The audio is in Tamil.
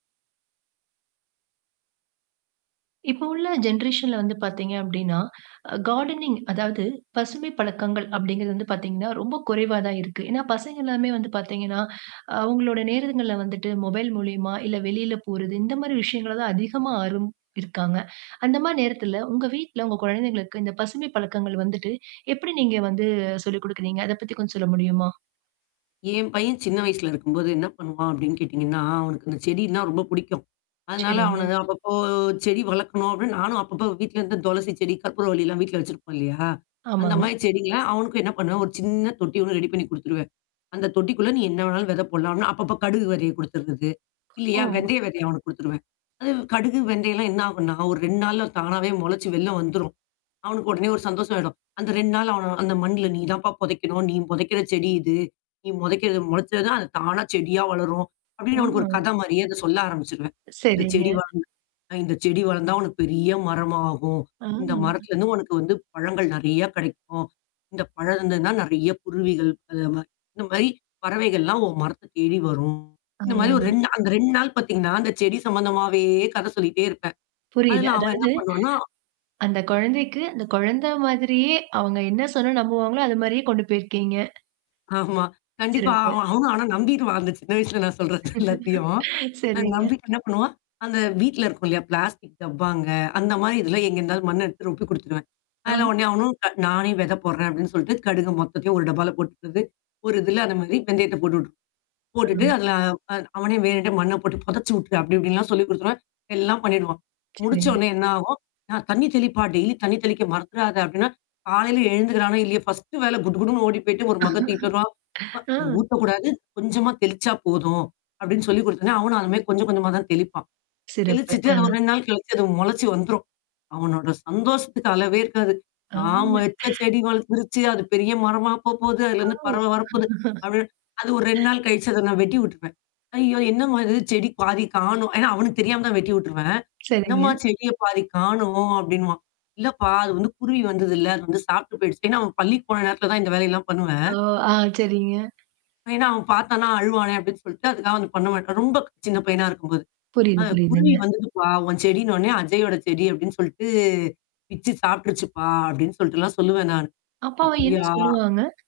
இப்பொ உள்ள ஜென்ரேசன்ல வந்து பாத்தீங்க அப்டின்னா, கார்டானிங் அதாவது, பசுமைப் பழக்கங்கள் அப்டிங்கிறது வந்து பாத்தீங்கன்னா, ரொம்பக் குறைவா தான் இருக்கு. ஏன்னா, பசங்க எல்லாமே வந்து பாத்தீங்கன்னா, அ அவுங்களுடைய நேரங்கள்ல வந்துட்டு, மொபைல் மூலியமா, இல்ல வெளில போறது, இந்த மாரி விஷயங்கள தான் அதிகமா ஆர்வம் இருக்காங்க. அந்த மாரி நேரத்தில உங்க வீட்ல, உங்க கொழந்தைங்களுக்கு, இந்தப் பசுமை பழக்கங்கள் வந்துட்டு, எப்படி நீங்க வந்து சொல்லிக் குடுக்குறீங்க? அதைப் பத்தி கொஞ்சம் சொல்ல முடியுமா? என் பையன் சின்ன வயசுல இருக்கும்போது என்ன பண்ணுவான்? அப்டீன்னு கேட்டீங்கன்னா, அவனுக்கு இந்தச் செடின்னா ரொம்ப புடிக்கும். அதனால, அவன சரிங்க. நான் அப்பப்போ செடி வளக்கணும், அப்டீன்னு நானும் அப்பப்போ வீட்டிலிருந்து துளசிச்செடி, கற்பூரவள்ளி எல்லாம் வீட்ல வச்சிருப்போம் இல்லையா? அந்த ஆமாங்க. மாரி செடிங்கலாம் அவனுக்கும் என்னா பண்ணுவேன், ஒரு சின்ன தொட்டி ஒண்ணு ரெடி பண்ணிக் குடுத்துருவேன். அந்தத் தொட்டிக்குள்ள நீ என்னா வேண்ணாலும் வெதை போடலாம் அப்டீன்னு, அப்பப்ப கடுகு விதையை கொடுத்துர்றது. இல்லையா, ஓ. வெந்தயம் வெதய அவனுக்கு குடுத்துருவேன். அது கடுகு, வெந்தயம் எல்லாம் என்னாகும்ன்னா, ஒரு 2 நாள்ல தானாவே மொளச்சு வெளில வந்துரும். அவனுக்கு உடனே ஒரு சந்தோஷம் ஆயிடும். அந்த 2 நாள்ல அவன "அந்த மண்ல நீ தான்ப்பா பொதைக்கணும், நீ பொதைக்கிற செடி இது, நீ புதைக்கிறது மொளச்சா தான் அது தானா செடியா வளரும்" அப்டீன்னு அவனுக்கு ஆமா. ஒரு கதை மாரியே அதைச சொல்ல ஆரம்பிச்சுருவேன். இந்தச் சரிங்க. செடி வளந்து அ இந்தச் செடி வளந்தா உனக்கு பெரிய மரமாகும், ஆ, இந்த மரத்திலிருந்து உனக்கு வந்து பழங்கள் நெறையா கிடைக்கும் இந்தப் பழம் இருந்ததுன்னா நெறையா குருவிகள் அது மாரி இந்த மாரி பறவைகள் எல்லாம் உன் மரத்தைத் தேடி வரும். இந்த மாரி ஒரு aa. 2 நா அந்த 2 நாள் பாத்தீங்கன்னா, அந்தச் செடி சம்மந்தமாவே கதை சொல்லிகிட்டே இருப்பேன். புரியுது. அதில அவன் என்னா அதாவது பண்ணுவான்னா அந்தச் கொழந்தைக்கு, அந்த கொழந்த மாதிரியே, அவுங்க என்னா சொன்னா நம்புவாங்களோ, அது மாரியே கொண்டு போயிருக்கீங்க. ஆமா கண்டிப்பா சிறப்பு. அவன் அவனும் ஆனா நம்பிருவான். அந்தச் சின்ன வயசுல நான் சொல்றது எல்லாத்தயும். அ சரிங்க. நம்பிட்டு என்னா பண்ணுவான்? அந்த வீட்ல இருக்கும் இல்லையா பிளாஸ்டிக் டப்பாங்க, அந்த மாரி இதெல்லாம் எங்கிருந்தாவது மண்ணை எடுத்து ரொப்பி கொடுத்துருவான். அதில அம் உடனே அவனும் க "நானே வெதை போடுறேன்" அப்டீன்னு சொல்ட்டு, கடுகு மொத்தத்தையுமே ஒரு டப்பால கொட்டுறது, ஒரு இதில அந்த மாரி வெந்தயத்தப் போட்டுவிட்டு போட்டுட்டு [unintelligible] அதில, அ அவனே வேணுண்ட்டே மண்ணப் போட்டுப் பொதச்சு வுட்ரு, அப்படி இப்படின்ல்லாம் சொல்லிக் குடுத்துருவேன். எல்லாம் பண்ணீடுவான். சரிங்க. முடிச்சவோன்னே என்னா ஆகும்? "ஆ தண்ணீ தெளிப்பா டெய்லி தண்ணீ தெளிக்க மறந்துறாத" அப்டீன்னா, காலையில எழுந்துர்றானோ இல்லையோ, ஃபஸ்டு வேல குடுகுடுன்னு ஓடிப்போய்ட்டு ஒரு மக்க தூக்கிட்டு வருவான் "அ ஆ. ஊத்தக்கூடாது கொஞ்சமா தெளிச்சா போதும்" அப்டின்னு சொல்லிக் குடுத்த்தோன்னே, அவனும் அது மாரி கொஞ்ச கொஞ்சமா தான் தெளிப்பான். சிறப்பு. தெளிச்சுட்டு அது அ. ஒரு 2 நாள் கழிச்சு அது மொளச்சு வந்துரும். அவனோட சந்தோஷத்துக்கு அளவே இருக்காது. அ. நாம வச்ச செடி வளந்துருச்சு அது பெரிய மரமாப் போப் போது, ஆ அதிலருந்து பறவை வரப்போது அப்படி இப்டி அது ஒரு 2 நாள் கழித்து அத நான் வெட்டி உட்ருவேன். "ஐயயோ! என்னம்மா இது செடி பாதிக் காணோம்?" ஏன்னா அவனுக்குத் தெரியாம தான் வெட்டி உட்டுருவேன். "என்னம்மா சரிங்க. செடிய பாதி காணோம்?" அப்படின்னுவான். "இல்லப்பா அது வந்து குருவி வந்ததுல்ல, அது வந்து சாப்ட்டுப் போய்டுச்சுன்னு" ஏன்னா அவன் பள்ளிக்கு போன நேரத்தில தான் இந்த வேலை எல்லாம் பண்ணுவேன். ஓ! ஆ, சரிங்க. ஏன்னா அவன் பாத்தான்ன்னா, அழுவானே அப்டின்னு சொல்ட்டு, அதுக்காக வந்து பண்ண மாட்டான். ரொம்ப சின்ன பையனா இருக்கும்போது, அ புரியுது "குருவி புரியுதுங்க. வந்துதுப்பா, உன் செடின்னோன்னே, அஜய்யோட செடி அப்டின்னு சொல்ட்டு, பிச்சு சாப்ட்ருச்சுப்பா" அப்டின்னு சொல்ட்டுல்லாம் சொல்லுவேன் நானு. அப்ப அவன் என்னா "அப்படியா?" சொல்லுவாங்க?